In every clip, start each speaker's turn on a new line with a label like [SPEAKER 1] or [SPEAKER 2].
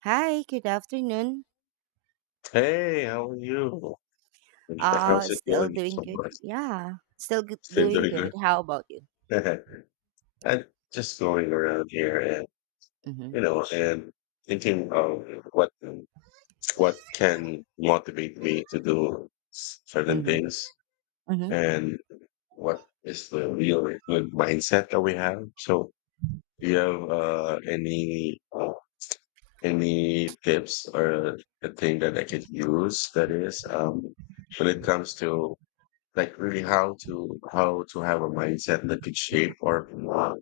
[SPEAKER 1] Hi, good afternoon.
[SPEAKER 2] Hey, how are you? How's it
[SPEAKER 1] Still
[SPEAKER 2] going
[SPEAKER 1] doing
[SPEAKER 2] so
[SPEAKER 1] good.
[SPEAKER 2] far?
[SPEAKER 1] Yeah, still
[SPEAKER 2] Still
[SPEAKER 1] doing
[SPEAKER 2] doing
[SPEAKER 1] good. How about you?
[SPEAKER 2] good? I'm just going around here and
[SPEAKER 1] Mm-hmm.
[SPEAKER 2] you know and thinking of what what can motivate me to do certain
[SPEAKER 1] Mm-hmm.
[SPEAKER 2] things
[SPEAKER 1] Mm-hmm.
[SPEAKER 2] and what is the real good mindset that we have. So, do you have any tips or a thing that I could use that is when it comes to like really how to have a mindset that could shape or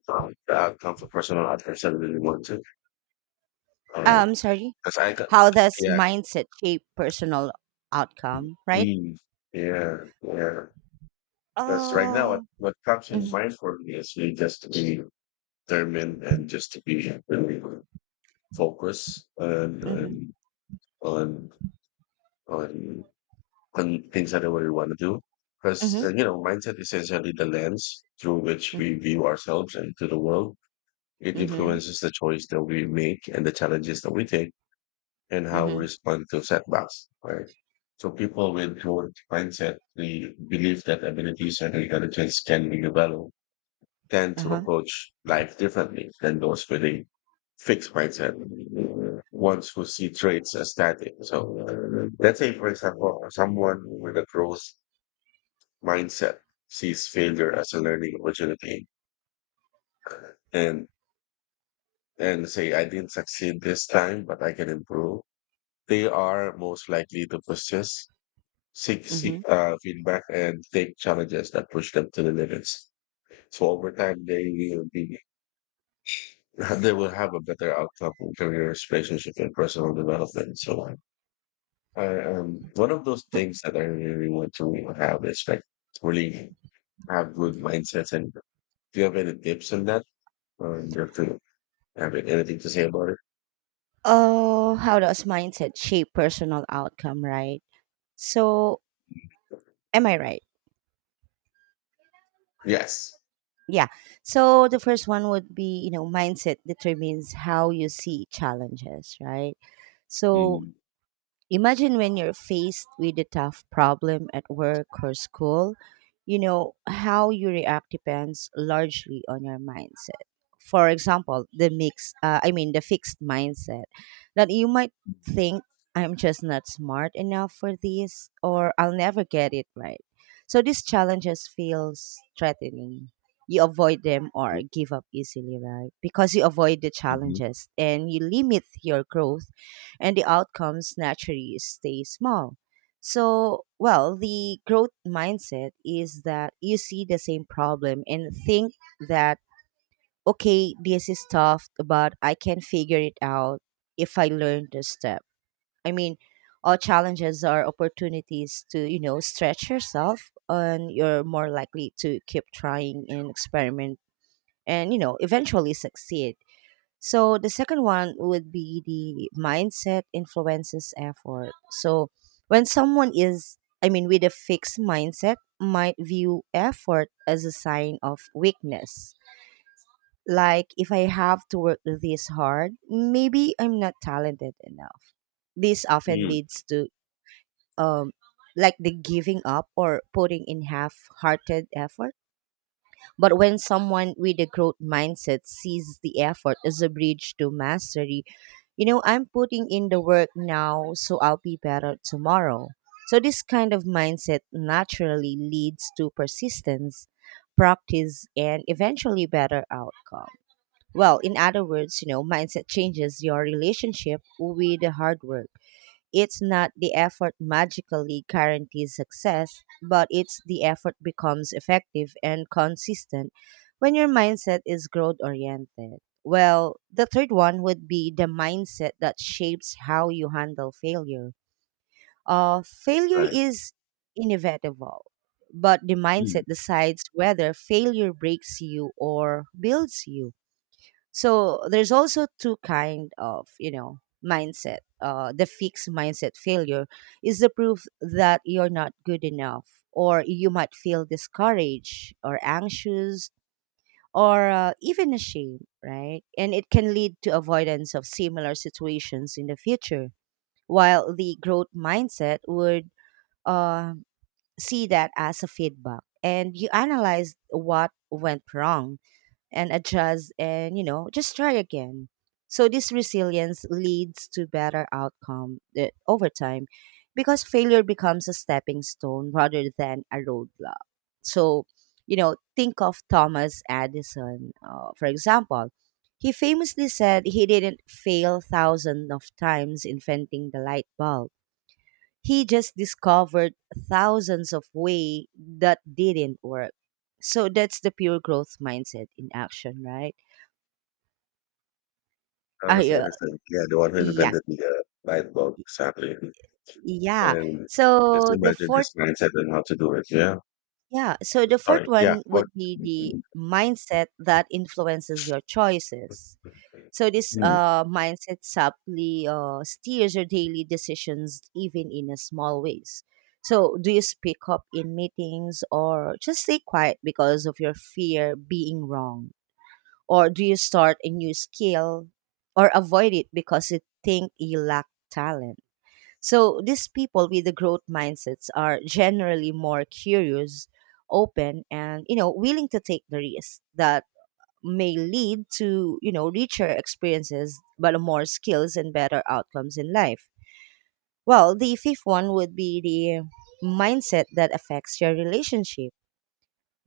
[SPEAKER 2] the outcome for personal others I really want to.
[SPEAKER 1] Sorry.
[SPEAKER 2] Because I got,
[SPEAKER 1] How does
[SPEAKER 2] yeah,
[SPEAKER 1] mindset shape personal outcome, right?
[SPEAKER 2] queen. Yeah, yeah. Because right now what,
[SPEAKER 1] Oh.
[SPEAKER 2] what comes in
[SPEAKER 1] Mm-hmm.
[SPEAKER 2] mind for me is really just to be determined and just to be really focused, and,
[SPEAKER 1] Mm-hmm.
[SPEAKER 2] and on on on things that I really want to do. Because
[SPEAKER 1] Mm-hmm.
[SPEAKER 2] mindset is essentially the lens through which we view ourselves and to the world. It
[SPEAKER 1] Mm-hmm.
[SPEAKER 2] influences the choice that we make and the challenges that we take and how we
[SPEAKER 1] Mm-hmm.
[SPEAKER 2] respond to setbacks, right? So people with growth mindset, the belief that abilities and intelligence can be developed, tend to
[SPEAKER 1] Uh-huh.
[SPEAKER 2] approach life differently than those with a fixed mindset, ones who see traits as static. So let's say, for example, someone with a growth mindset sees failure as a learning opportunity and and say, I didn't succeed this time, but I can improve. They are most likely to persist, seek,
[SPEAKER 1] Mm-hmm.
[SPEAKER 2] seek uh, feedback, and take challenges that push them to the limits. So over time, they will be they will have a better outcome in careers, relationship, and personal development, and so on. One of those things that I really want to have is like really have good mindsets. And do you have any tips on that? Or do you have to have anything to say about it?
[SPEAKER 1] Oh, how does mindset shape personal outcome, right? So, am I right?
[SPEAKER 2] Yes.
[SPEAKER 1] Yeah. So the first one would be, you know, mindset determines how you see challenges, right? So
[SPEAKER 2] Mm-hmm.
[SPEAKER 1] imagine when you're faced with a tough problem at work or school, you know, how you react depends largely on your mindset. For example, I mean, the fixed mindset that you might think, I'm just not smart enough for this, or I'll never get it right. So these challenges feels threatening. You avoid them or give up easily, right? Because you avoid the challenges and you limit your growth, and the outcomes naturally stay small. So, well, the growth mindset is that you see the same problem and think that, okay, this is tough, but I can figure it out if I learn this step. I mean, all challenges are opportunities to, you know, stretch yourself, and you're more likely to keep trying and experiment and, you know, eventually succeed. So the second one would be the mindset influences effort. So when someone is, I mean, with a fixed mindset, might view effort as a sign of weakness. Like if I have to work this hard, maybe I'm not talented enough. This often
[SPEAKER 2] Mm,
[SPEAKER 1] leads to um like the giving up or putting in half-hearted effort. But when someone with a growth mindset sees the effort as a bridge to mastery, you know, I'm putting in the work now, so I'll be better tomorrow. So this kind of mindset naturally leads to persistence, practice, and eventually better outcome. Well, in other words, you know, mindset changes your relationship with the hard work. It's not the effort magically guarantees success, but it's the effort becomes effective and consistent when your mindset is growth oriented. Well, the third one would be the mindset that shapes how you handle failure. Failure
[SPEAKER 2] right.
[SPEAKER 1] is inevitable, but the
[SPEAKER 2] Mm.
[SPEAKER 1] mindset decides whether failure breaks you or builds you. So there's also two kind of, you know, mindset. The fixed mindset failure is the proof that you're not good enough, or you might feel discouraged or anxious, or even ashamed, right? And it can lead to avoidance of similar situations in the future, while the growth mindset would, uh, see that as a feedback, and you analyze what went wrong and adjust and, you know, just try again. So this resilience leads to better outcome over time, because failure becomes a stepping stone rather than a roadblock. So, you know, think of Thomas Edison, for example. He famously said he didn't fail thousands of times inventing the light bulb. He just discovered thousands of ways that didn't work. So that's the pure growth mindset in action, right?
[SPEAKER 2] Thomas
[SPEAKER 1] I, uh,
[SPEAKER 2] Edison, yeah, the one who
[SPEAKER 1] yeah,
[SPEAKER 2] invented the light bulb, exactly.
[SPEAKER 1] yeah.
[SPEAKER 2] And just
[SPEAKER 1] So the
[SPEAKER 2] imagine
[SPEAKER 1] fourth,
[SPEAKER 2] his mindset and how to do it. Yeah.
[SPEAKER 1] yeah. So the
[SPEAKER 2] Sorry.
[SPEAKER 1] fourth
[SPEAKER 2] Yeah.
[SPEAKER 1] one
[SPEAKER 2] What?
[SPEAKER 1] would be the mindset that influences your choices. So this
[SPEAKER 2] Hmm.
[SPEAKER 1] mindset subtly steers your daily decisions, even in a small ways. So do you speak up in meetings or just stay quiet because of your fear being wrong? Or do you start a new skill or avoid it because you think you lack talent? So these people with the growth mindsets are generally more curious, open, and, you know, willing to take the risk that may lead to, you know, richer experiences, but more skills and better outcomes in life. Well, the fifth one would be the mindset that affects your relationship.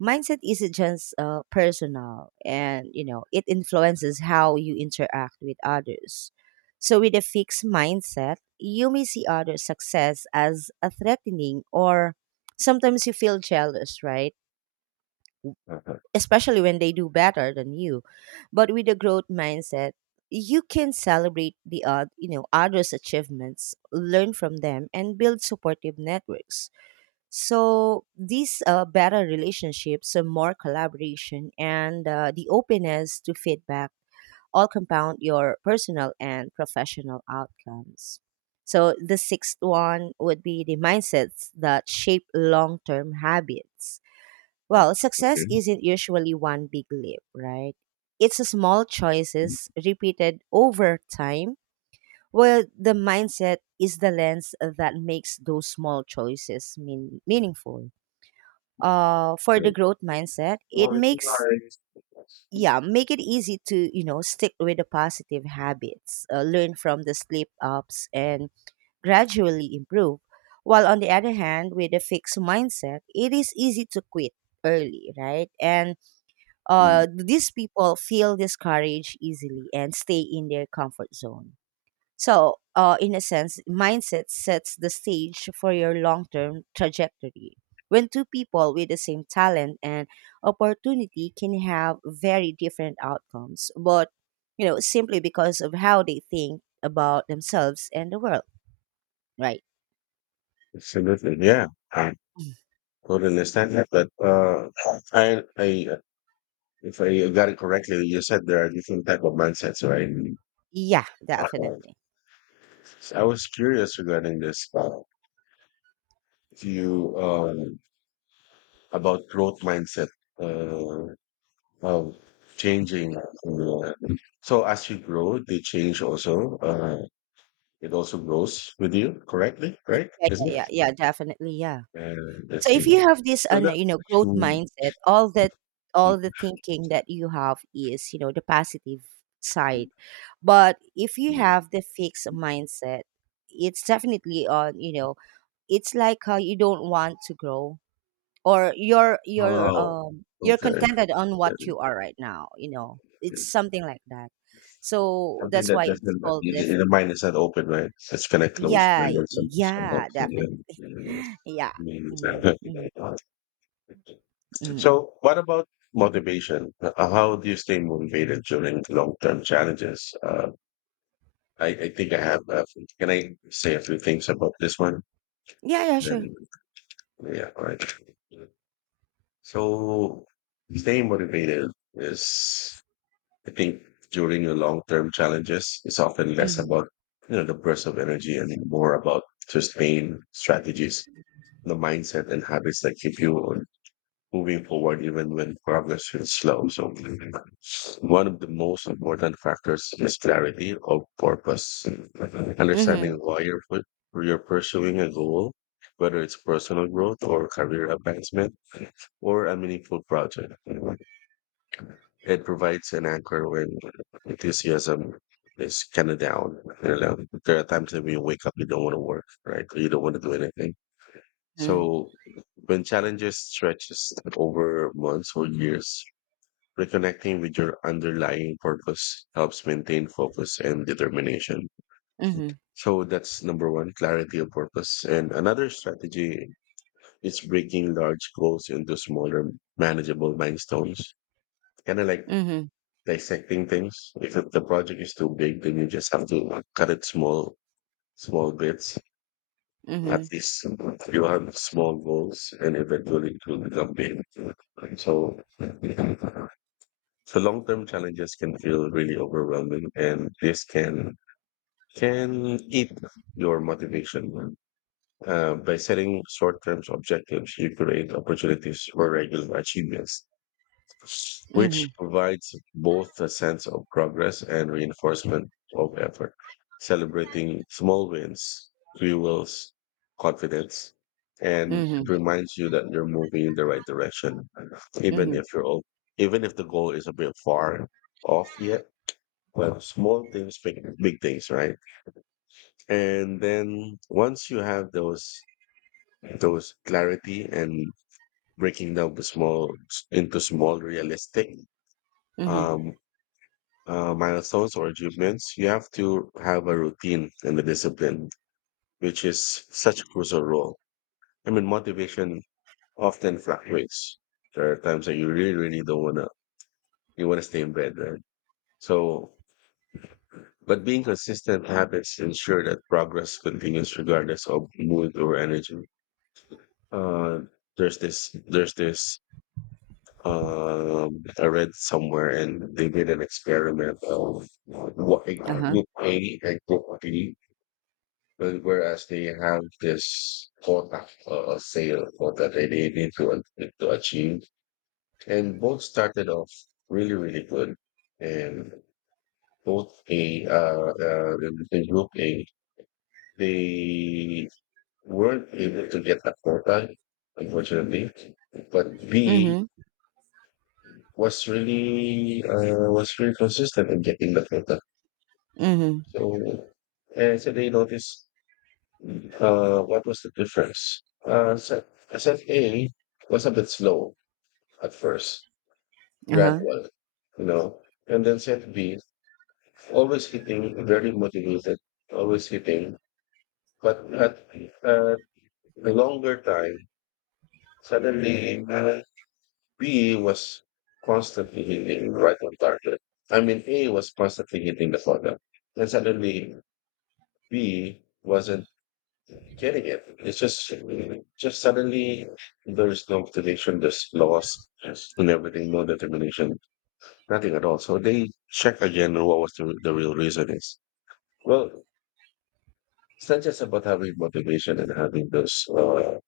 [SPEAKER 1] Mindset isn't just personal, and, you know, it influences how you interact with others. So, with a fixed mindset, you may see others' success as a threatening, or sometimes you feel jealous, right?
[SPEAKER 2] Uh-huh.
[SPEAKER 1] Especially when they do better than you. But with a growth mindset, you can celebrate you know, others' achievements, learn from them, and build supportive networks. So these better relationships, more collaboration, and the openness to feedback all compound your personal and professional outcomes. So the sixth one would be the mindsets that shape long-term habits.
[SPEAKER 2] Uh,
[SPEAKER 1] Well, success
[SPEAKER 2] okay.
[SPEAKER 1] isn't usually one big leap, right? It's a small
[SPEAKER 2] Hmm.
[SPEAKER 1] choices repeated over time. Well, the mindset is the lens that makes those small choices meaningful. For the
[SPEAKER 2] So-
[SPEAKER 1] growth mindset, it makes, yeah, make it easy to, you know, stick with the positive habits, learn from the slip ups, and gradually improve. While on the other hand, with a fixed mindset, it is easy to quit early, right? And
[SPEAKER 2] Hmm.
[SPEAKER 1] these people feel discouraged easily and stay in their comfort zone. So, in a sense, mindset sets the stage for your long term trajectory. When two people with the same talent and opportunity can have very different outcomes, but, you know, simply because of how they think about themselves and the world, right?
[SPEAKER 2] Absolutely. Yeah. I totally understand that. But I, I, if I got it correctly, you said there are different type of mindsets, right?
[SPEAKER 1] Yeah,
[SPEAKER 2] Uh,
[SPEAKER 1] definitely.
[SPEAKER 2] I was curious regarding this. If you about growth mindset. Uh, Wow, changing. So as you grow, they change also. It also grows with you, correctly, right?
[SPEAKER 1] Yeah,
[SPEAKER 2] Isn't
[SPEAKER 1] yeah,
[SPEAKER 2] it?
[SPEAKER 1] yeah, yeah, definitely. Yeah.
[SPEAKER 2] And
[SPEAKER 1] So
[SPEAKER 2] that's
[SPEAKER 1] if
[SPEAKER 2] it.
[SPEAKER 1] you have
[SPEAKER 2] So that.
[SPEAKER 1] you know, growth mindset, all the thinking that you have is, you know, the positive side. But if you have the fixed mindset, it's definitely on, you know, it's like how you don't want to grow, or you're you're
[SPEAKER 2] Wow.
[SPEAKER 1] um you're
[SPEAKER 2] Okay.
[SPEAKER 1] contented on
[SPEAKER 2] Yeah.
[SPEAKER 1] what you are right now, you know. It's something like that. So
[SPEAKER 2] Something
[SPEAKER 1] that's
[SPEAKER 2] that
[SPEAKER 1] why it's
[SPEAKER 2] doesn't,
[SPEAKER 1] called the
[SPEAKER 2] the
[SPEAKER 1] f-.
[SPEAKER 2] the mind is not open, right? It's kind of closed
[SPEAKER 1] Yeah,
[SPEAKER 2] mind or something. Shut up,
[SPEAKER 1] yeah,
[SPEAKER 2] so,
[SPEAKER 1] definitely.
[SPEAKER 2] yeah.
[SPEAKER 1] Yeah.
[SPEAKER 2] Means,
[SPEAKER 1] Mm, mm, mm.
[SPEAKER 2] so, what about motivation? How do you stay motivated during long term challenges? I think I have that. Can I say a few things about this one?
[SPEAKER 1] Yeah, yeah, sure.
[SPEAKER 2] Then, yeah, all right. So, staying motivated is, I think, during the long term challenges, it's often less
[SPEAKER 1] Mm-hmm.
[SPEAKER 2] about, the burst of energy and more about sustained strategies, the mindset and habits that keep you on moving forward even when progress feels slow. So, one of the most important factors is clarity of purpose. Understanding
[SPEAKER 1] Mhm,
[SPEAKER 2] why you're pursuing a goal, whether it's personal growth or career advancement or a meaningful project. It provides an anchor when enthusiasm is kind of down. You know, there are times that when you wake up, you don't want to work, right? Or you don't want to do anything.
[SPEAKER 1] mhm,
[SPEAKER 2] So when challenges stretches over months or years, reconnecting with your underlying purpose helps maintain focus and determination.
[SPEAKER 1] mhm,
[SPEAKER 2] So that's number one, clarity of purpose. And another strategy is breaking large goals into smaller, manageable milestones. Kind of like
[SPEAKER 1] mhm,
[SPEAKER 2] dissecting things. If it- the project is too big, then you just have to cut it small, small bits. At
[SPEAKER 1] mhm,
[SPEAKER 2] least you have small goals and eventually it will become big. So So long-term challenges can feel really overwhelming, and this can eat your motivation. By setting short-term objectives, you create opportunities for regular achievements which
[SPEAKER 1] mhm,
[SPEAKER 2] provides both a sense of progress and reinforcement of effort. Celebrating small wins fuels confidence and
[SPEAKER 1] mhm,
[SPEAKER 2] it reminds you that you're moving in the right direction, even
[SPEAKER 1] mhm,
[SPEAKER 2] if you're old, even if the goal is a bit far off yet. Well, small things, make big things, right? And then once you have those clarity and breaking down the small into small realistic
[SPEAKER 1] mhm,
[SPEAKER 2] um milestones or achievements, you have to have a routine and a discipline, which is such a crucial role. I mean, motivation often fluctuates. There are times that you really, really don't wanna, you wanna stay in bed, right? So, but being consistent habits ensure that progress continues regardless of mood or energy. Uh, there's this, there's this. I read somewhere, and they did an experiment of what a
[SPEAKER 1] uh-huh,
[SPEAKER 2] group A and group B. But whereas they have this quota or sale quota that they need to achieve. And both started off really, really good. And both A, in group A, they weren't able to get the quota, unfortunately. But B
[SPEAKER 1] mhm,
[SPEAKER 2] was really consistent in getting the quota.
[SPEAKER 1] mhm,
[SPEAKER 2] So, and so they noticed. What was the difference? Set A was a bit slow at first,
[SPEAKER 1] uh-huh,
[SPEAKER 2] gradual, you know, and then set B, always hitting, very motivated, always hitting, but at a longer time, suddenly B was constantly hitting right on target. I mean, A was constantly hitting the corner, and suddenly B wasn't getting it. It's just suddenly there's no motivation, there's loss and everything, no determination, nothing at all. So they check again what was the real reason is. Well, it's not just about having motivation and having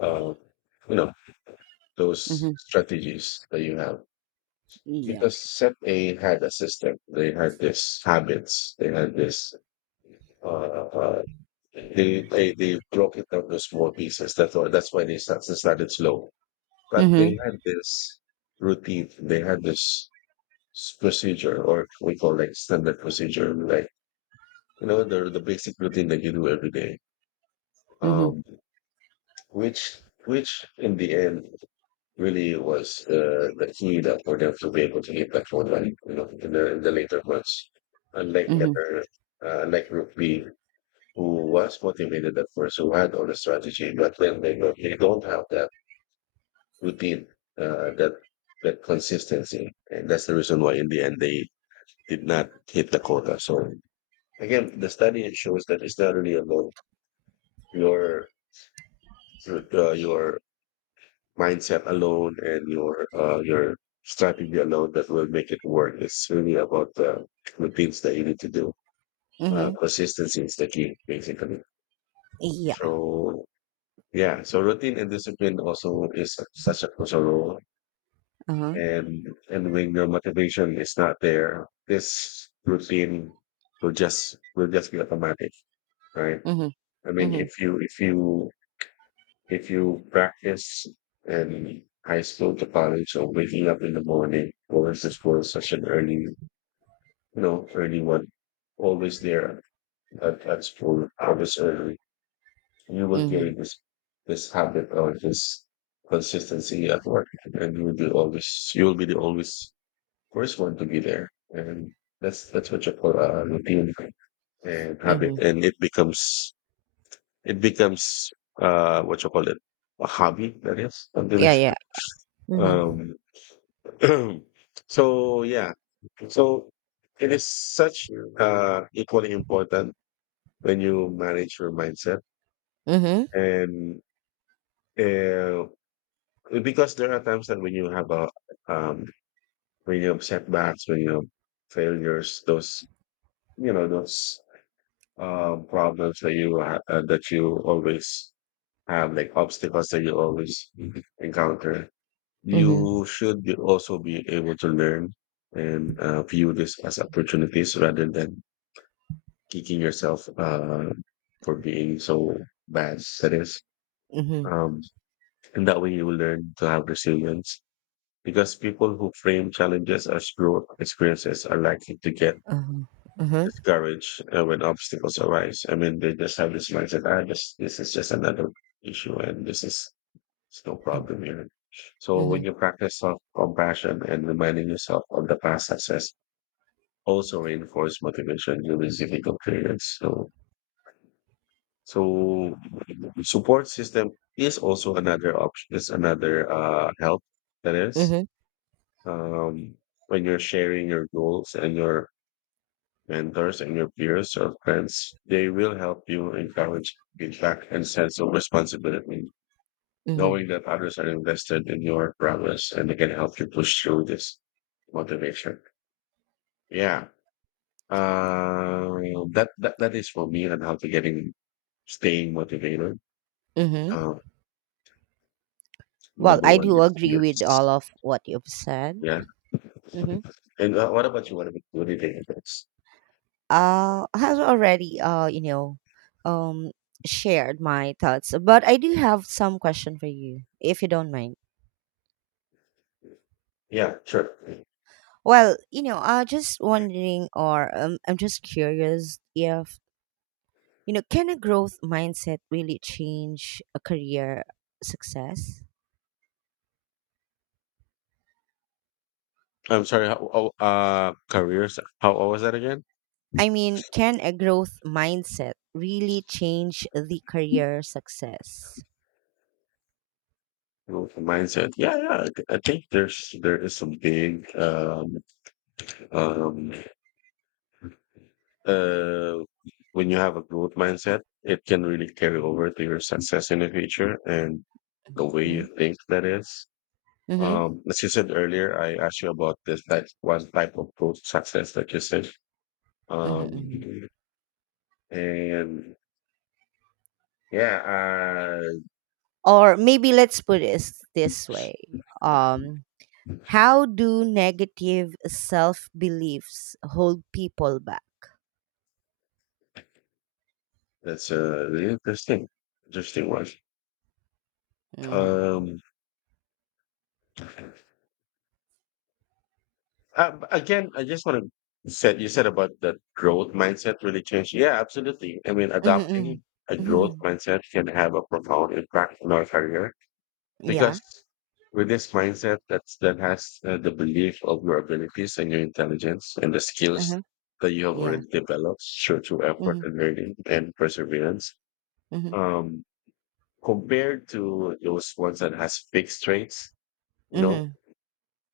[SPEAKER 2] uh you know, those
[SPEAKER 1] mhm,
[SPEAKER 2] strategies that you have.
[SPEAKER 1] yeah,
[SPEAKER 2] Because set A had a system, they had this habits, they had this uh, uh they broke it down to small pieces. That's why they started slow. But
[SPEAKER 1] mhm,
[SPEAKER 2] they had this routine, they had this procedure, or we call like standard procedure, like you know the basic routine that you do every day.
[SPEAKER 1] mhm,
[SPEAKER 2] Um, which which in the end really was the key that for them to be able to get that one right, you know, in the later months. Unlike
[SPEAKER 1] mhm,
[SPEAKER 2] never, like Group B, who was motivated at first, who had all the strategy, but then they go, they don't have that who did uh, that that consistency, and that's the reason why in the end they did not hit the quota. So again, the study shows that it's not really about your your mindset alone and your your strategy alone that will make it work. It's really about the routines that you need to do.
[SPEAKER 1] mhm,
[SPEAKER 2] Consistency is the key, basically.
[SPEAKER 1] yeah,
[SPEAKER 2] So yeah, so routine and discipline also is such a crucial role
[SPEAKER 1] uh-huh,
[SPEAKER 2] and when your motivation is not there, this routine will just be automatic, right?
[SPEAKER 1] mhm,
[SPEAKER 2] I mean,
[SPEAKER 1] mhm,
[SPEAKER 2] if you if you practice in high school to college, or waking up in the morning, going to school such an early, you know, early one, always there at school, always early, you will
[SPEAKER 1] mhm,
[SPEAKER 2] carry this habit or this consistency at work, and you will be always you will be the always course want to be there and that's what you call a routine and habit
[SPEAKER 1] mhm,
[SPEAKER 2] and it becomes what you call it a hobby that is something
[SPEAKER 1] yeah,
[SPEAKER 2] like
[SPEAKER 1] yeah,
[SPEAKER 2] that.
[SPEAKER 1] mhm,
[SPEAKER 2] um so yeah so it is such equally important when you manage your mindset
[SPEAKER 1] mhm,
[SPEAKER 2] and uh, because there are times that um when you have setbacks, when you have failures, those you know those problems that you always have, like obstacles that you always encounter. You
[SPEAKER 1] mhm,
[SPEAKER 2] should be also be able to learn and view this as opportunities rather than kicking yourself for being so bad. That is,
[SPEAKER 1] mhm,
[SPEAKER 2] um, and that way you will learn to have resilience. Because people who frame challenges as growth experiences are likely to get
[SPEAKER 1] uh-huh, uh-huh,
[SPEAKER 2] discouraged when obstacles arise. I mean, they just have this mindset, just this is just another issue and this is it's no
[SPEAKER 1] mhm,
[SPEAKER 2] problem here. So when
[SPEAKER 1] mhm,
[SPEAKER 2] you practice self-compassion and reminding yourself of the past success, also reinforce motivation during difficult periods. So support system is also another option. Is another help that is um, when you're sharing your goals and your mentors, and your peers or friends. They will help you encourage feedback and sense of responsibility,
[SPEAKER 1] mhm,
[SPEAKER 2] knowing that others are invested in your progress and they can help you push through this motivation. Yeah. That is for me on how to getting staying motivated.
[SPEAKER 1] mhm.
[SPEAKER 2] Uh,
[SPEAKER 1] Well,
[SPEAKER 2] Number
[SPEAKER 1] I
[SPEAKER 2] one
[SPEAKER 1] do
[SPEAKER 2] is
[SPEAKER 1] agree with all
[SPEAKER 2] yes.
[SPEAKER 1] of what you've said.
[SPEAKER 2] Yeah.
[SPEAKER 1] Mhm.
[SPEAKER 2] And what about you? What about what do you think of
[SPEAKER 1] Has already, you know, um shared my thoughts, but I do have some question for you if you don't mind.
[SPEAKER 2] Yeah, sure.
[SPEAKER 1] Well, you know, just wondering, or I'm just curious if, you know, can a growth mindset really change a career success.
[SPEAKER 2] I'm sorry. How, oh, careers. How, what was that again?
[SPEAKER 1] I mean, can a growth mindset really change the career success?
[SPEAKER 2] Growth mindset. Yeah, yeah. I think there is some big um uh when you have a growth mindset, it can really carry over to your success in the future and the way
[SPEAKER 1] Hmm.
[SPEAKER 2] you think that is.
[SPEAKER 1] Hmm.
[SPEAKER 2] As you said earlier, I asked you about this like one type of growth success that you said. Um,
[SPEAKER 1] Hmm.
[SPEAKER 2] and yeah,
[SPEAKER 1] Or maybe let's put it this way. um How do negative self beliefs hold people back?
[SPEAKER 2] that's a really interesting one.
[SPEAKER 1] Mm-hmm.
[SPEAKER 2] Um, Again, I just want to said you said about the growth mindset really changed. Yeah, absolutely. I mean,
[SPEAKER 1] Mm-hmm. Mm-hmm.
[SPEAKER 2] adopting a growth
[SPEAKER 1] Mm-hmm.
[SPEAKER 2] mindset can have a profound impact on our career
[SPEAKER 1] Yeah.
[SPEAKER 2] because with this mindset that has the belief of your abilities and your intelligence and the skills
[SPEAKER 1] Uh-huh.
[SPEAKER 2] that you have
[SPEAKER 1] Yeah.
[SPEAKER 2] already developed through effort
[SPEAKER 1] Mm-hmm.
[SPEAKER 2] and learning and perseverance.
[SPEAKER 1] Mm-hmm.
[SPEAKER 2] Um, compared to those ones that has fixed traits, you know,
[SPEAKER 1] Mm-hmm.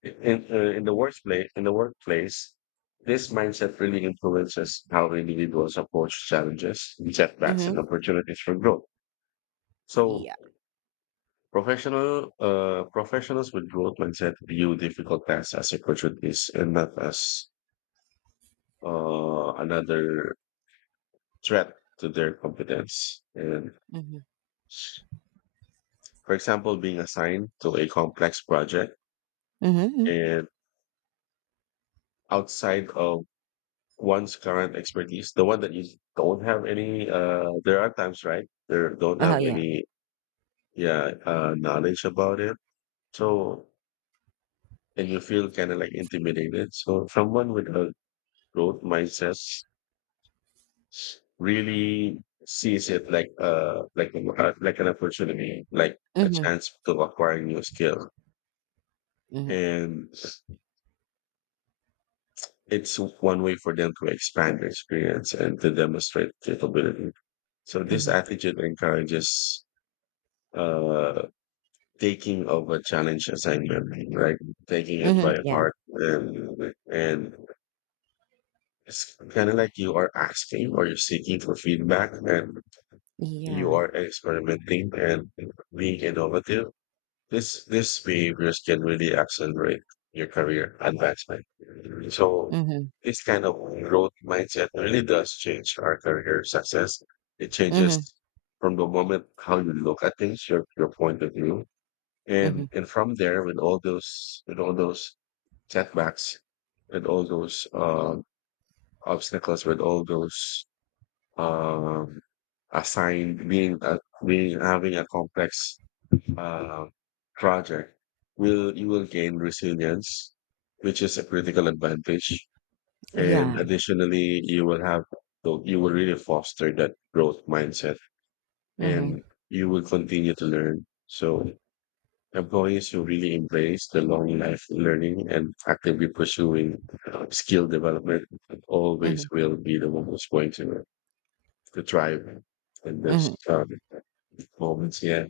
[SPEAKER 2] in the workplace this mindset really influences how individuals approach challenges, setbacks,
[SPEAKER 1] Mm-hmm.
[SPEAKER 2] and opportunities for growth. So
[SPEAKER 1] Yeah.
[SPEAKER 2] professionals with growth mindset view difficult tasks as opportunities and not as another threat to their competence. And
[SPEAKER 1] Mm-hmm.
[SPEAKER 2] for example, being assigned to a complex project
[SPEAKER 1] Mm-hmm.
[SPEAKER 2] and outside of one's current expertise, the one that you don't have any, there are times, right? There don't
[SPEAKER 1] Oh
[SPEAKER 2] have
[SPEAKER 1] yeah.
[SPEAKER 2] any, yeah, knowledge about it. So, and you feel kind of like intimidated. So, someone with a growth mindset really sees it like, like an opportunity, like a
[SPEAKER 1] Mm-hmm.
[SPEAKER 2] chance to acquire new skill.
[SPEAKER 1] Mm-hmm.
[SPEAKER 2] And it's one way for them to expand their experience and to demonstrate capability. So this
[SPEAKER 1] Mm-hmm.
[SPEAKER 2] attitude encourages uh, taking of a challenge assignment, right? Taking it
[SPEAKER 1] Mm-hmm.
[SPEAKER 2] by
[SPEAKER 1] Yeah.
[SPEAKER 2] heart, and it's kind of like you are asking or you're seeking for feedback, and you
[SPEAKER 1] Yeah.
[SPEAKER 2] are experimenting and being innovative. This behaviors can really accelerate your career advancement. So
[SPEAKER 1] Mm-hmm.
[SPEAKER 2] this kind of growth mindset really does change our career success. It changes
[SPEAKER 1] Mm-hmm.
[SPEAKER 2] from the moment how you look at things, your point of view, and
[SPEAKER 1] Mm-hmm.
[SPEAKER 2] and from there with all those setbacks, with all those obstacles, with all those um assigned being a, being having a complex uh, project. Will you will gain resilience, which is a critical advantage. And
[SPEAKER 1] Yeah.
[SPEAKER 2] additionally, you will have you will really foster that growth mindset,
[SPEAKER 1] Mm-hmm.
[SPEAKER 2] and you will continue to learn. So employees who really embrace the long life learning and actively pursuing skill development always
[SPEAKER 1] Mm-hmm.
[SPEAKER 2] will be the ones going to thrive in this
[SPEAKER 1] Mm-hmm.
[SPEAKER 2] moments. Yeah.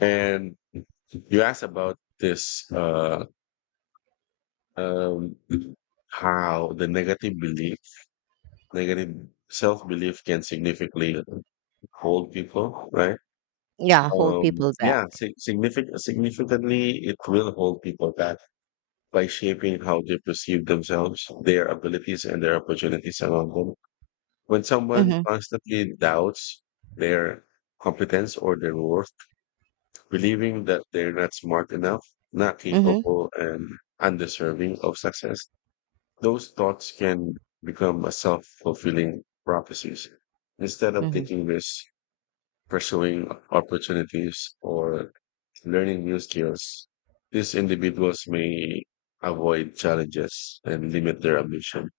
[SPEAKER 2] And you asked about this, um, how the negative self belief can significantly hold people, right?
[SPEAKER 1] Yeah. Hold people back.
[SPEAKER 2] Significantly, it will hold people back by shaping how they perceive themselves, their abilities, and their opportunities around them. When someone
[SPEAKER 1] Mm-hmm.
[SPEAKER 2] constantly doubts their competence or their worth, believing that they're not smart enough, not
[SPEAKER 1] Mm-hmm.
[SPEAKER 2] capable, and undeserving of success, those thoughts can become a self-fulfilling prophecies. Instead of
[SPEAKER 1] Mm-hmm.
[SPEAKER 2] taking risks, pursuing opportunities, or learning new skills, these individuals may avoid challenges and limit their ambition,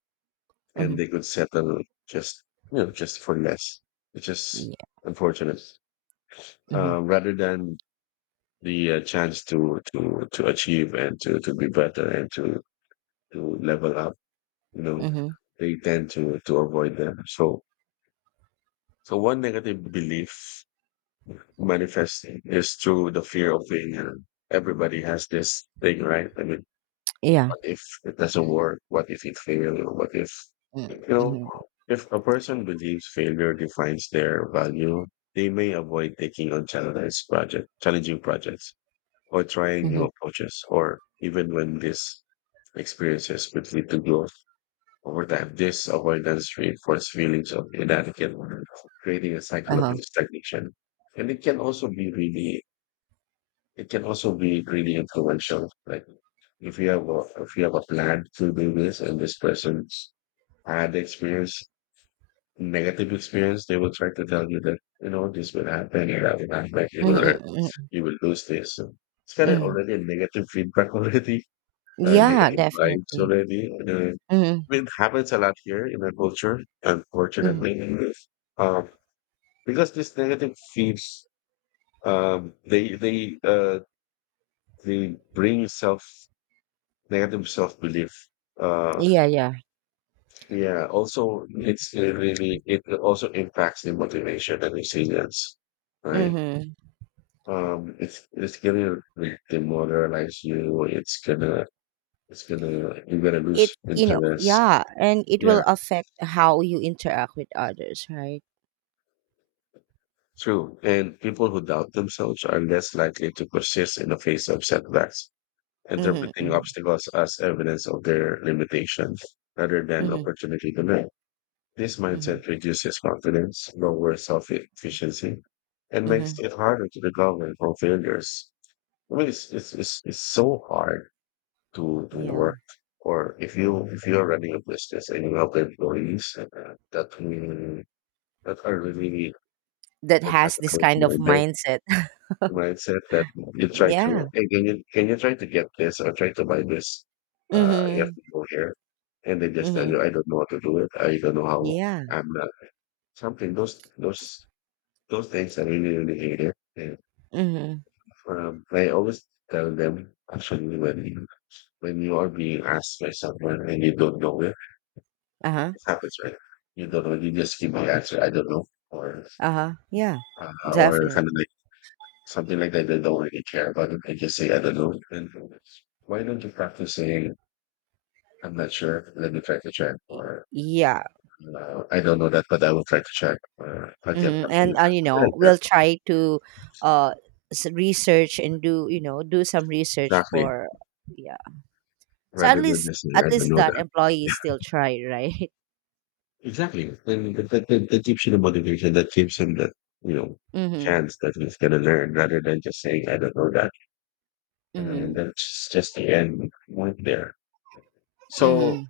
[SPEAKER 2] and
[SPEAKER 1] Mm-hmm.
[SPEAKER 2] they could settle just just for less, which is
[SPEAKER 1] Yeah.
[SPEAKER 2] unfortunate.
[SPEAKER 1] Mm-hmm.
[SPEAKER 2] Rather than the chance to achieve and to be better and to level up, you know,
[SPEAKER 1] Mm-hmm.
[SPEAKER 2] they tend to avoid them. So so one negative belief manifesting is through the fear of failure. Everybody has this thing, right? I mean,
[SPEAKER 1] Yeah.
[SPEAKER 2] what if it doesn't work? What if it fails? What if,
[SPEAKER 1] Mm-hmm.
[SPEAKER 2] you know,
[SPEAKER 1] Mm-hmm.
[SPEAKER 2] if a person believes failure defines their value, they may avoid taking on challenging projects or trying new
[SPEAKER 1] Mm-hmm.
[SPEAKER 2] approaches, or even when these experiences could lead to growth over time. This avoidance reinforces feelings of inadequate, creating a cycle of
[SPEAKER 1] Uh-huh.
[SPEAKER 2] stagnation. And it can also be really influential. Like if you have a plan to do this and this person had negative experience, they will try to tell you that, you know, this will happen, that will happen, like, learn,
[SPEAKER 1] Mm-hmm. Mm-hmm.
[SPEAKER 2] you will lose this. So it's kind of
[SPEAKER 1] Mm-hmm.
[SPEAKER 2] already a negative feedback already,
[SPEAKER 1] Yeah,
[SPEAKER 2] negative vibes
[SPEAKER 1] definitely.
[SPEAKER 2] already. And,
[SPEAKER 1] Mhm,
[SPEAKER 2] it happens a lot here in our culture,
[SPEAKER 1] mhm.
[SPEAKER 2] unfortunately. Um, because this negative feeds, um, they they uh, they bring self negative self belief. uh,
[SPEAKER 1] Yeah, yeah.
[SPEAKER 2] Yeah, also it really it also impacts the motivation and resilience, right?
[SPEAKER 1] Mhm.
[SPEAKER 2] It's gonna demoralize you. It's gonna you're gonna lose
[SPEAKER 1] It you know,
[SPEAKER 2] interest.
[SPEAKER 1] yeah, and it
[SPEAKER 2] Yeah,
[SPEAKER 1] will affect how you interact with others, right?
[SPEAKER 2] true. And people who doubt themselves are less likely to persist in the face of setbacks,
[SPEAKER 1] Mhm,
[SPEAKER 2] interpreting
[SPEAKER 1] mhm.
[SPEAKER 2] obstacles as evidence of their limitations rather than
[SPEAKER 1] Mhm,
[SPEAKER 2] opportunity to learn. This
[SPEAKER 1] mhm.
[SPEAKER 2] mindset reduces confidence, lowers self efficiency, and makes
[SPEAKER 1] Mhm.
[SPEAKER 2] it harder to recover from failures. I mean, it's so hard to
[SPEAKER 1] Yeah.
[SPEAKER 2] work. Or if you are running a business and you have employees that mm, that are really
[SPEAKER 1] That
[SPEAKER 2] that has
[SPEAKER 1] has
[SPEAKER 2] a
[SPEAKER 1] this
[SPEAKER 2] close
[SPEAKER 1] kind of
[SPEAKER 2] minded
[SPEAKER 1] mindset.
[SPEAKER 2] mindset. That you try to,
[SPEAKER 1] Yeah.
[SPEAKER 2] hey, can you try to get this or try to buy this, you have
[SPEAKER 1] Mhm.
[SPEAKER 2] to go here, and they just tell
[SPEAKER 1] Mhm.
[SPEAKER 2] you, I don't know how to do it, I don't know how,
[SPEAKER 1] Yeah.
[SPEAKER 2] I'm not something, those. Those things I really hate it. And
[SPEAKER 1] Mhm.
[SPEAKER 2] I always tell them, actually, when you are being asked by someone and you don't know it,
[SPEAKER 1] Uh-huh.
[SPEAKER 2] it happens, right? You don't know, you just give the answer, I don't know, or
[SPEAKER 1] Uh-huh. Yeah.
[SPEAKER 2] or
[SPEAKER 1] Definitely.
[SPEAKER 2] kind of like something like that. They don't really care about it. They just say, I don't know. And why don't you practice saying, I'm not sure, let me try to check,
[SPEAKER 1] Y-
[SPEAKER 2] or
[SPEAKER 1] Yeah.
[SPEAKER 2] I don't know that, but I will try to check, or I'll get
[SPEAKER 1] Mhm.
[SPEAKER 2] back to you,"
[SPEAKER 1] And, you
[SPEAKER 2] something
[SPEAKER 1] know,
[SPEAKER 2] like that.
[SPEAKER 1] we'll try to uh research and do, you know, do some research
[SPEAKER 2] Exactly.
[SPEAKER 1] for, yeah. So at
[SPEAKER 2] Rather than
[SPEAKER 1] least,
[SPEAKER 2] just saying,
[SPEAKER 1] at
[SPEAKER 2] I don't
[SPEAKER 1] least
[SPEAKER 2] know
[SPEAKER 1] that
[SPEAKER 2] that.
[SPEAKER 1] employee still tried, right?
[SPEAKER 2] Exactly. And that gives you the motivation, that gives him the, you know,
[SPEAKER 1] Mhm.
[SPEAKER 2] chance that he's going to learn rather than just saying, I don't know that. And
[SPEAKER 1] Mhm.
[SPEAKER 2] that's just the end point there. So
[SPEAKER 1] Mhm.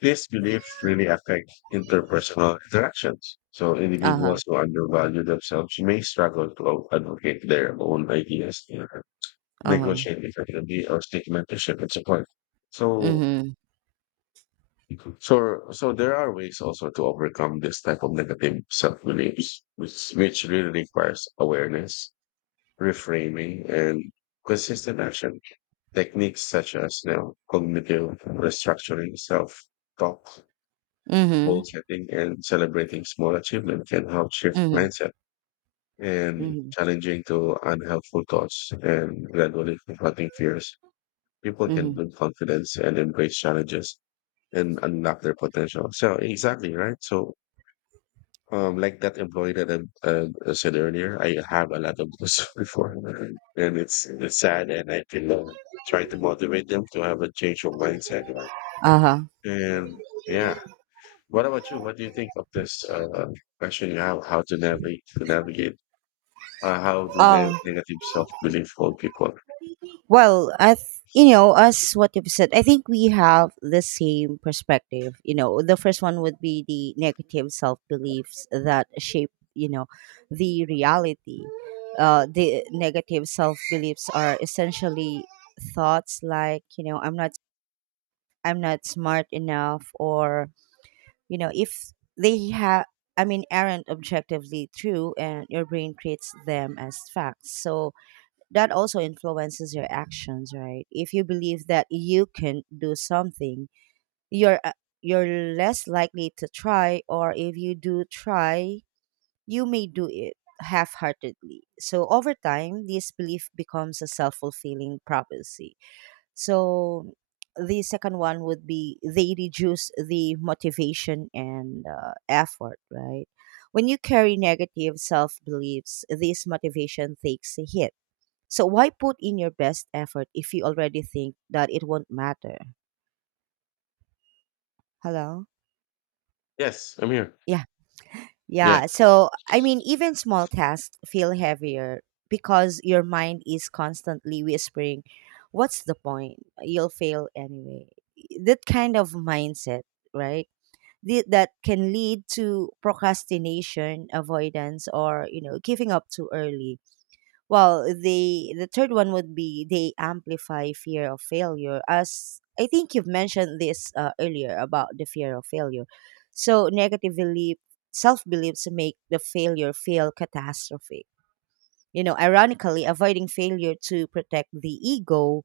[SPEAKER 2] this belief really affects interpersonal interactions. So
[SPEAKER 1] Uh-huh.
[SPEAKER 2] individuals who undervalue themselves may struggle to advocate their own ideas, you know,
[SPEAKER 1] Uh-huh.
[SPEAKER 2] negotiate effectively, or seek mentorship and support. So
[SPEAKER 1] Mhm.
[SPEAKER 2] so, so there are ways also to overcome this type of negative self-beliefs, which really requires awareness, reframing, and consistent action. Techniques such as you know, cognitive restructuring, self-talk, goal
[SPEAKER 1] Mhm.
[SPEAKER 2] setting, and celebrating small achievements can help shift
[SPEAKER 1] Mhm.
[SPEAKER 2] mindset and
[SPEAKER 1] Mhm.
[SPEAKER 2] challenging to unhelpful thoughts and gradually confronting fears. People can
[SPEAKER 1] Mhm.
[SPEAKER 2] build confidence and embrace challenges and unlock their potential. So exactly right. So um, like that employee that I said earlier, I have a lot of those before, and it's sad, and I can try to motivate them to have a change of mindset.
[SPEAKER 1] Uh-huh.
[SPEAKER 2] And yeah, what about you? What do you think of this question you have? How to navigate? How do
[SPEAKER 1] Uh,
[SPEAKER 2] negative self belief hold people?
[SPEAKER 1] well, you know, us what you've said, I think we have the same perspective. You know, the first one would be the negative self beliefs that shape, you know, the reality. The negative self beliefs are essentially thoughts like, you know, I'm not smart enough, or, you know, if they have, I mean, aren't objectively true, and your brain treats them as facts. So that also influences your actions, right? If you believe that you can do something, you're uh, you're less likely to try, or if you do try, you may do it half-heartedly. So over time, this belief becomes a self-fulfilling prophecy. So the second one would be they reduce the motivation and, effort, right? When you carry negative self beliefs, this motivation takes a hit. So why put in your best effort if you already think that it won't matter? Hello?
[SPEAKER 2] Yes, I'm here.
[SPEAKER 1] Yeah.
[SPEAKER 2] Yeah.
[SPEAKER 1] Yeah. So, I mean, even small tasks feel heavier because your mind is constantly whispering, what's the point? You'll fail anyway. That kind of mindset, right? That can lead to procrastination, avoidance, or, you know, giving up too early. Well, the third one would be they amplify fear of failure. As I think you've mentioned this earlier about the fear of failure. So negatively self beliefs make the failure feel catastrophic. You know, ironically, avoiding failure to protect the ego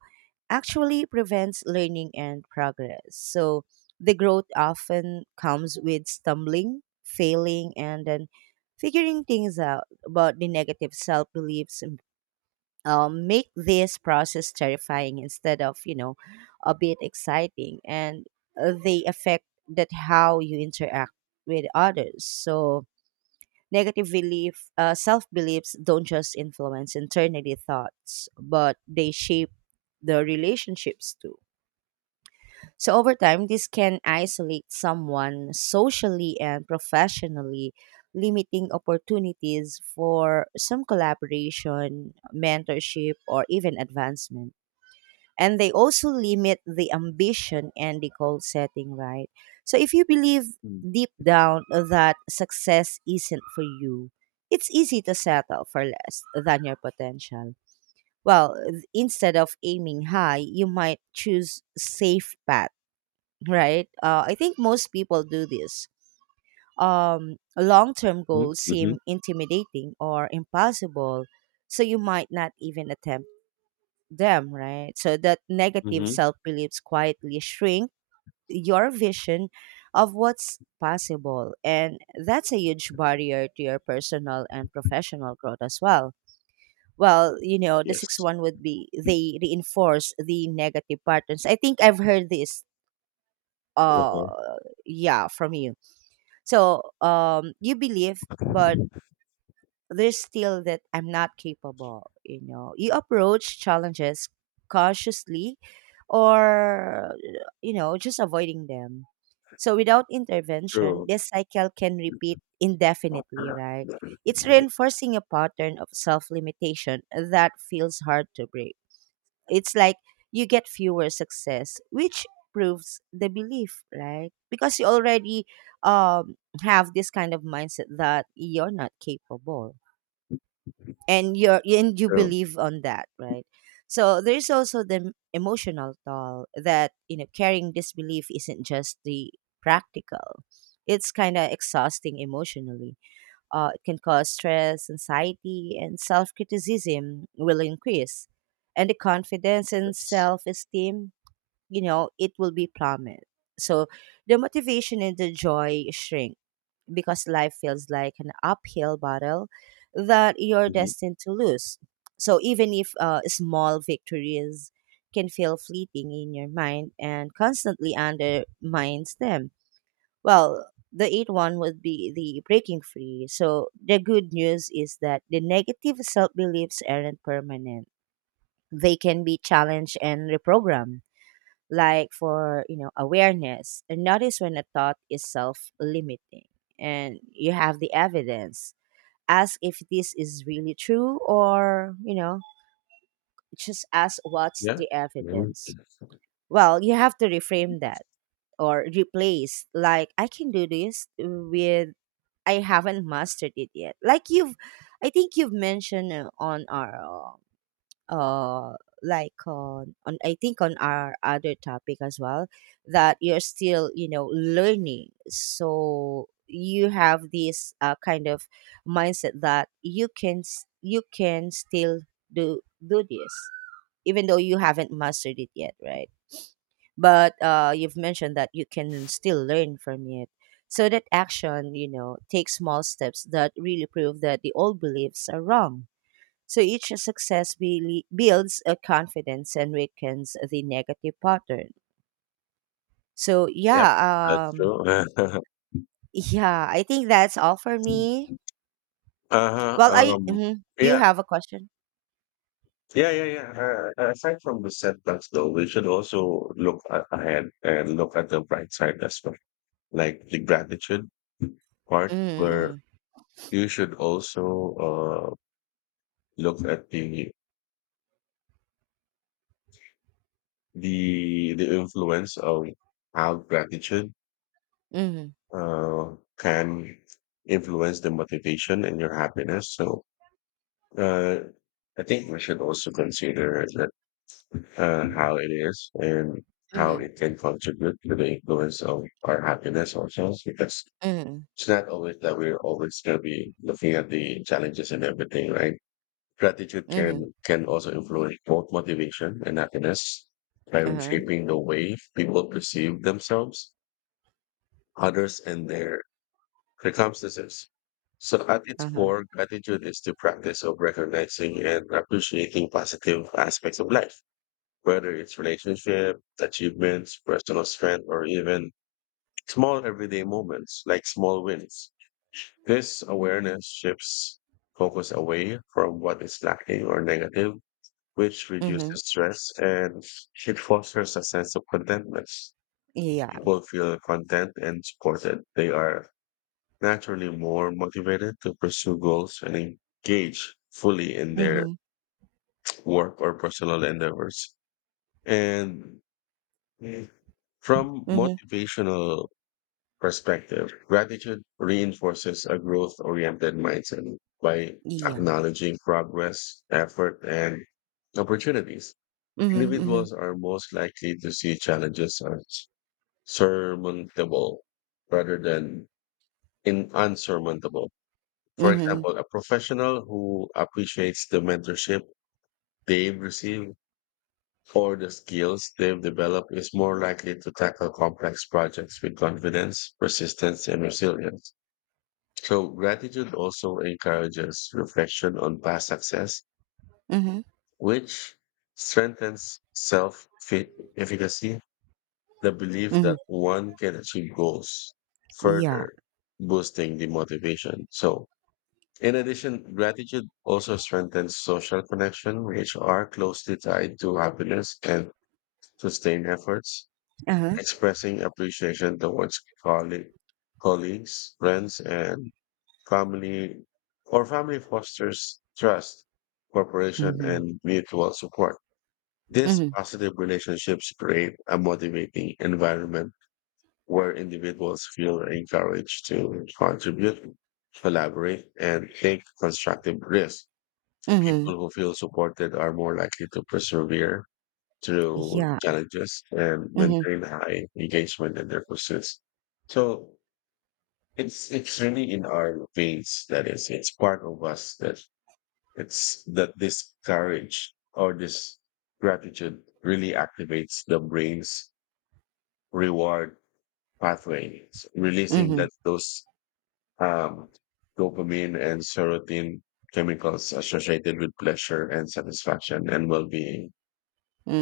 [SPEAKER 1] actually prevents learning and progress. So the growth often comes with stumbling, failing, and then figuring things out. But the negative self beliefs, make this process terrifying instead of, you know, a bit exciting. And they affect that how you interact with others. So self beliefs don't just influence internally thoughts, but they shape the relationships too. So over time, this can isolate someone socially and professionally, limiting opportunities for some collaboration, mentorship, or even advancement. And they also limit the ambition and the goal setting, right? So if you believe
[SPEAKER 2] Mm-hmm.
[SPEAKER 1] deep down that success isn't for you, it's easy to settle for less than your potential. Well, instead of aiming high, you might choose safe paths right? I think most people do this. Long term goals
[SPEAKER 2] Mm-hmm.
[SPEAKER 1] seem intimidating or impossible, so you might not even attempt them, right? So that negative
[SPEAKER 2] Hmm.
[SPEAKER 1] self beliefs quietly shrink your vision of what's possible. And that's a huge barrier to your personal and professional growth as well. Well, you know, the sixth
[SPEAKER 2] Yes.
[SPEAKER 1] one would be they reinforce the negative patterns. I think I've heard this uh
[SPEAKER 2] Uh-huh.
[SPEAKER 1] yeah from you. So you believe, but there's still that I'm not capable. You know, you approach challenges cautiously, or you know, just avoiding them. So without intervention,
[SPEAKER 2] True.
[SPEAKER 1] this cycle can repeat indefinitely, right? It's reinforcing a pattern of self limitation that feels hard to break. It's like you get fewer success, which proves the belief, right? Because you already um have this kind of mindset that you're not capable and you
[SPEAKER 2] True.
[SPEAKER 1] believe on that, right? So there's also the emotional toll that you know carrying this belief isn't just the practical. It's kind of exhausting emotionally, it can cause stress, anxiety, and self criticism will increase. And the confidence and
[SPEAKER 2] Yes.
[SPEAKER 1] self esteem, you know, it will be plummet. So the motivation and the joy shrink because life feels like an uphill battle that you're
[SPEAKER 2] Hmm.
[SPEAKER 1] destined to lose. So even if small victories can feel fleeting in your mind and constantly undermines them. Well, the eighth one would be the breaking free. So the good news is that the negative self beliefs aren't permanent. They can be challenged and reprogrammed. Like for, you know, awareness. And notice when a thought is self limiting and you have the evidence. Ask if this is really true or, you know, just ask what's
[SPEAKER 2] Yeah.
[SPEAKER 1] the
[SPEAKER 2] Hmm.
[SPEAKER 1] evidence. Well, you have to reframe that or replace like I can do this with I haven't mastered it yet. Like you've, I think you've mentioned on our, uh, uh, I think on our other topic as well, that you're still, you know, learning. So you have this kind of mindset that you you can still do this, even though you haven't mastered it yet, right? But you've mentioned that you can still learn from it. So that action, you know, takes small steps that really prove that the old beliefs are wrong. So each success really builds a confidence and weakens the negative pattern. So
[SPEAKER 2] Yep.
[SPEAKER 1] yeah,
[SPEAKER 2] That's true.
[SPEAKER 1] yeah, I think that's all for me.
[SPEAKER 2] Uh-huh.
[SPEAKER 1] Well, I mhm. You
[SPEAKER 2] Yeah,
[SPEAKER 1] have a question?
[SPEAKER 2] yeah. Aside from the setbacks, though, we should also look ahead and look at the bright side as well, like the gratitude part, where
[SPEAKER 1] Mm-hmm.
[SPEAKER 2] you should also uh, look at the influence of how gratitude
[SPEAKER 1] Mm-hmm.
[SPEAKER 2] can influence the motivation and your happiness. So, uh, I think we should also consider how it is and how it
[SPEAKER 1] Mm-hmm.
[SPEAKER 2] can contribute to the influence of our happiness ourselves because
[SPEAKER 1] Mm-hmm.
[SPEAKER 2] it's not always that we're always going to be looking at the challenges and everything, right? Gratitude
[SPEAKER 1] Mm-hmm.
[SPEAKER 2] can also influence both motivation and happiness by
[SPEAKER 1] Uh-huh.
[SPEAKER 2] shaping the way people perceive themselves, others, and their circumstances. So at its
[SPEAKER 1] Uh-huh.
[SPEAKER 2] core, gratitude is the practice of recognizing and appreciating positive aspects of life whether it's relationship, achievements, personal strength, or even small everyday moments like small wins. This awareness shifts focus away from what is lacking or negative, which
[SPEAKER 1] Mm-hmm.
[SPEAKER 2] reduces stress and it fosters a sense of contentment.
[SPEAKER 1] Yeah.
[SPEAKER 2] People feel content and supported. They are naturally more motivated to pursue goals and engage fully in their
[SPEAKER 1] Mm-hmm.
[SPEAKER 2] work or personal endeavors. And from
[SPEAKER 1] Mm-hmm.
[SPEAKER 2] motivational perspective, gratitude reinforces a growth-oriented mindset by
[SPEAKER 1] Yeah.
[SPEAKER 2] acknowledging progress, effort, and opportunities.
[SPEAKER 1] Mm-hmm. Mm-hmm.
[SPEAKER 2] Individuals are most likely to see challenges as surmountable rather than in unsurmountable. For
[SPEAKER 1] Mhm,
[SPEAKER 2] example, a professional who appreciates the mentorship they've received for the skills they've developed is more likely to tackle complex projects with confidence, persistence, and resilience. So gratitude also encourages reflection on past success,
[SPEAKER 1] mhm,
[SPEAKER 2] which strengthens self-efficacy, the belief
[SPEAKER 1] mhm.
[SPEAKER 2] that one can achieve goals,
[SPEAKER 1] Yeah.
[SPEAKER 2] further boosting the motivation. So in addition, gratitude also strengthens social connection, which are closely tied to happiness and sustained efforts.
[SPEAKER 1] Uh-huh.
[SPEAKER 2] Expressing appreciation towards colleagues, friends, and family family fosters trust, cooperation,
[SPEAKER 1] Mhm,
[SPEAKER 2] and mutual support. These
[SPEAKER 1] mhm,
[SPEAKER 2] positive relationships create a motivating environment where individuals feel encouraged to contribute, collaborate, and take constructive risks.
[SPEAKER 1] mhm.
[SPEAKER 2] People who feel supported are more likely to persevere through
[SPEAKER 1] Yeah.
[SPEAKER 2] challenges and
[SPEAKER 1] Mhm,
[SPEAKER 2] maintain high engagement in their pursuits. So it's really in our veins. That is, it's part of us that it's that this courage or this gratitude really activates the brain's reward pathways, releasing
[SPEAKER 1] mhm,
[SPEAKER 2] that those um, dopamine and serotonin chemicals associated with pleasure and satisfaction and well-being.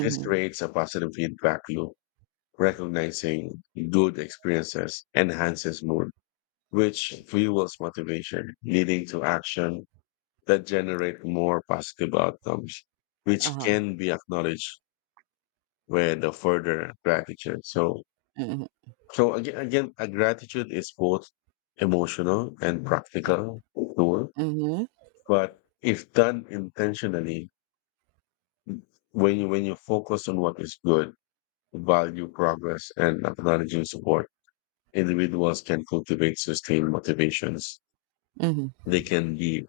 [SPEAKER 2] This creates a positive feedback loop. Recognizing good experiences enhances mood, which fuels motivation, leading to action that generate more positive outcomes, which
[SPEAKER 1] Uh-huh.
[SPEAKER 2] can be acknowledged with a further gratitude. So,
[SPEAKER 1] Mhm,
[SPEAKER 2] so again, a gratitude is both emotional and practical tool,
[SPEAKER 1] mhm,
[SPEAKER 2] but if done intentionally, when you focus on what is good, value progress and acknowledging support, individuals can cultivate sustained motivations.
[SPEAKER 1] mhm.
[SPEAKER 2] They can be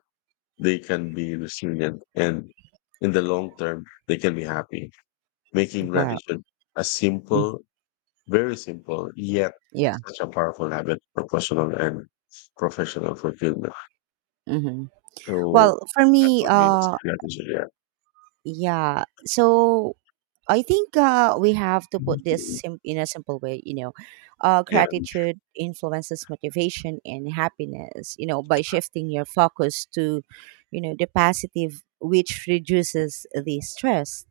[SPEAKER 2] they can be resilient and in the long term they can be happy. Making
[SPEAKER 1] Wow.
[SPEAKER 2] gratitude a
[SPEAKER 1] Mm.
[SPEAKER 2] simple, very simple, yet
[SPEAKER 1] Yeah.
[SPEAKER 2] such a powerful habit for personal and professional fulfillment.
[SPEAKER 1] Mhm.
[SPEAKER 2] So
[SPEAKER 1] Well, for
[SPEAKER 2] that
[SPEAKER 1] me,
[SPEAKER 2] for me is gratitude. Yeah.
[SPEAKER 1] yeah. So I think we have to put this
[SPEAKER 2] Mhm.
[SPEAKER 1] in a simple way, you know.
[SPEAKER 2] Yeah.
[SPEAKER 1] Gratitude influences motivation and happiness, you know, by shifting your focus to, you know, the positive, which reduces the stress,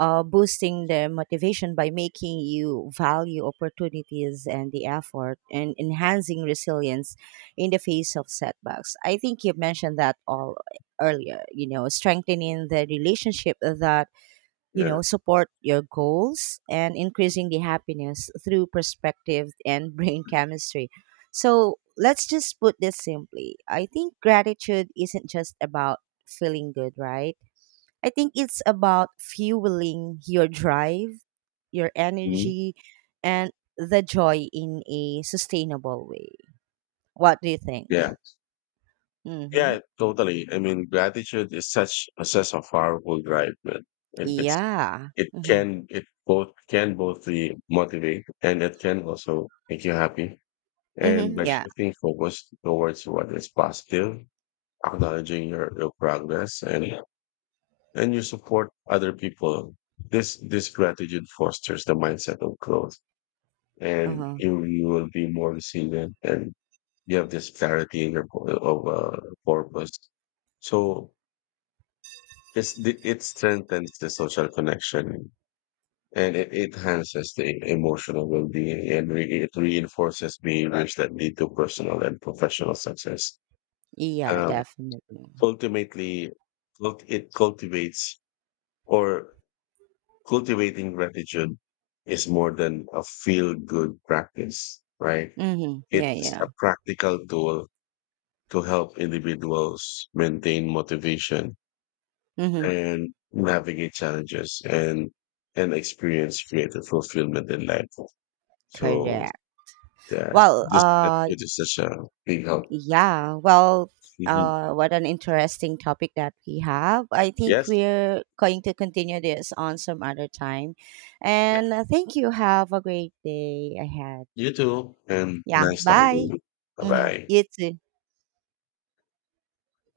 [SPEAKER 1] boosting their motivation by making you value opportunities and the effort and enhancing resilience in the face of setbacks. I think you mentioned that all earlier, you know, strengthening the relationship that, you
[SPEAKER 2] Yeah.
[SPEAKER 1] know, support your goals and increasing the happiness through perspective and brain chemistry. So let's just put this simply. I think gratitude isn't just about feeling good, right? I think it's about fueling your drive, your
[SPEAKER 2] Mhm.
[SPEAKER 1] energy, and the joy in a sustainable way. What do you think?
[SPEAKER 2] Yeah.
[SPEAKER 1] Mm-hmm.
[SPEAKER 2] Yeah, totally. I mean, gratitude is such a such a powerful drive, man. It's
[SPEAKER 1] Yeah.
[SPEAKER 2] it
[SPEAKER 1] Mm-hmm.
[SPEAKER 2] can it both can both the motivate and it can also make you happy. And
[SPEAKER 1] Mm-hmm.
[SPEAKER 2] by
[SPEAKER 1] Yeah.
[SPEAKER 2] shifting focus towards what is positive, acknowledging your progress and yeah, and you support other people. This gratitude fosters the mindset of growth and
[SPEAKER 1] Uh-huh.
[SPEAKER 2] you will be more resilient and you have this clarity in your po- of purpose. So it's the, it strengthens the social connection and it enhances the emotional well-being and it reinforces behaviors that lead to personal and professional success.
[SPEAKER 1] Yeah,
[SPEAKER 2] Um,
[SPEAKER 1] definitely.
[SPEAKER 2] ultimately, cult- it cultivates or cultivating gratitude is more than a feel-good practice, right?
[SPEAKER 1] Mm-hmm. Yeah,
[SPEAKER 2] It's
[SPEAKER 1] yeah.
[SPEAKER 2] a practical tool to help individuals maintain motivation
[SPEAKER 1] Mm-hmm.
[SPEAKER 2] and navigate challenges and experience creative fulfillment in life. So
[SPEAKER 1] Correct.
[SPEAKER 2] yes,
[SPEAKER 1] Well,
[SPEAKER 2] this gratitude is such a big help.
[SPEAKER 1] yeah, well,
[SPEAKER 2] Mhm.
[SPEAKER 1] what an interesting topic that we have. I think
[SPEAKER 2] Yes.
[SPEAKER 1] we're going to continue this on some other time.
[SPEAKER 2] Yeah.
[SPEAKER 1] And thank you. Have a great day ahead.
[SPEAKER 2] You too. And
[SPEAKER 1] Yeah,
[SPEAKER 2] nice talking to
[SPEAKER 1] bye.
[SPEAKER 2] you. Bye
[SPEAKER 1] Hmm.
[SPEAKER 2] bye.
[SPEAKER 1] You too.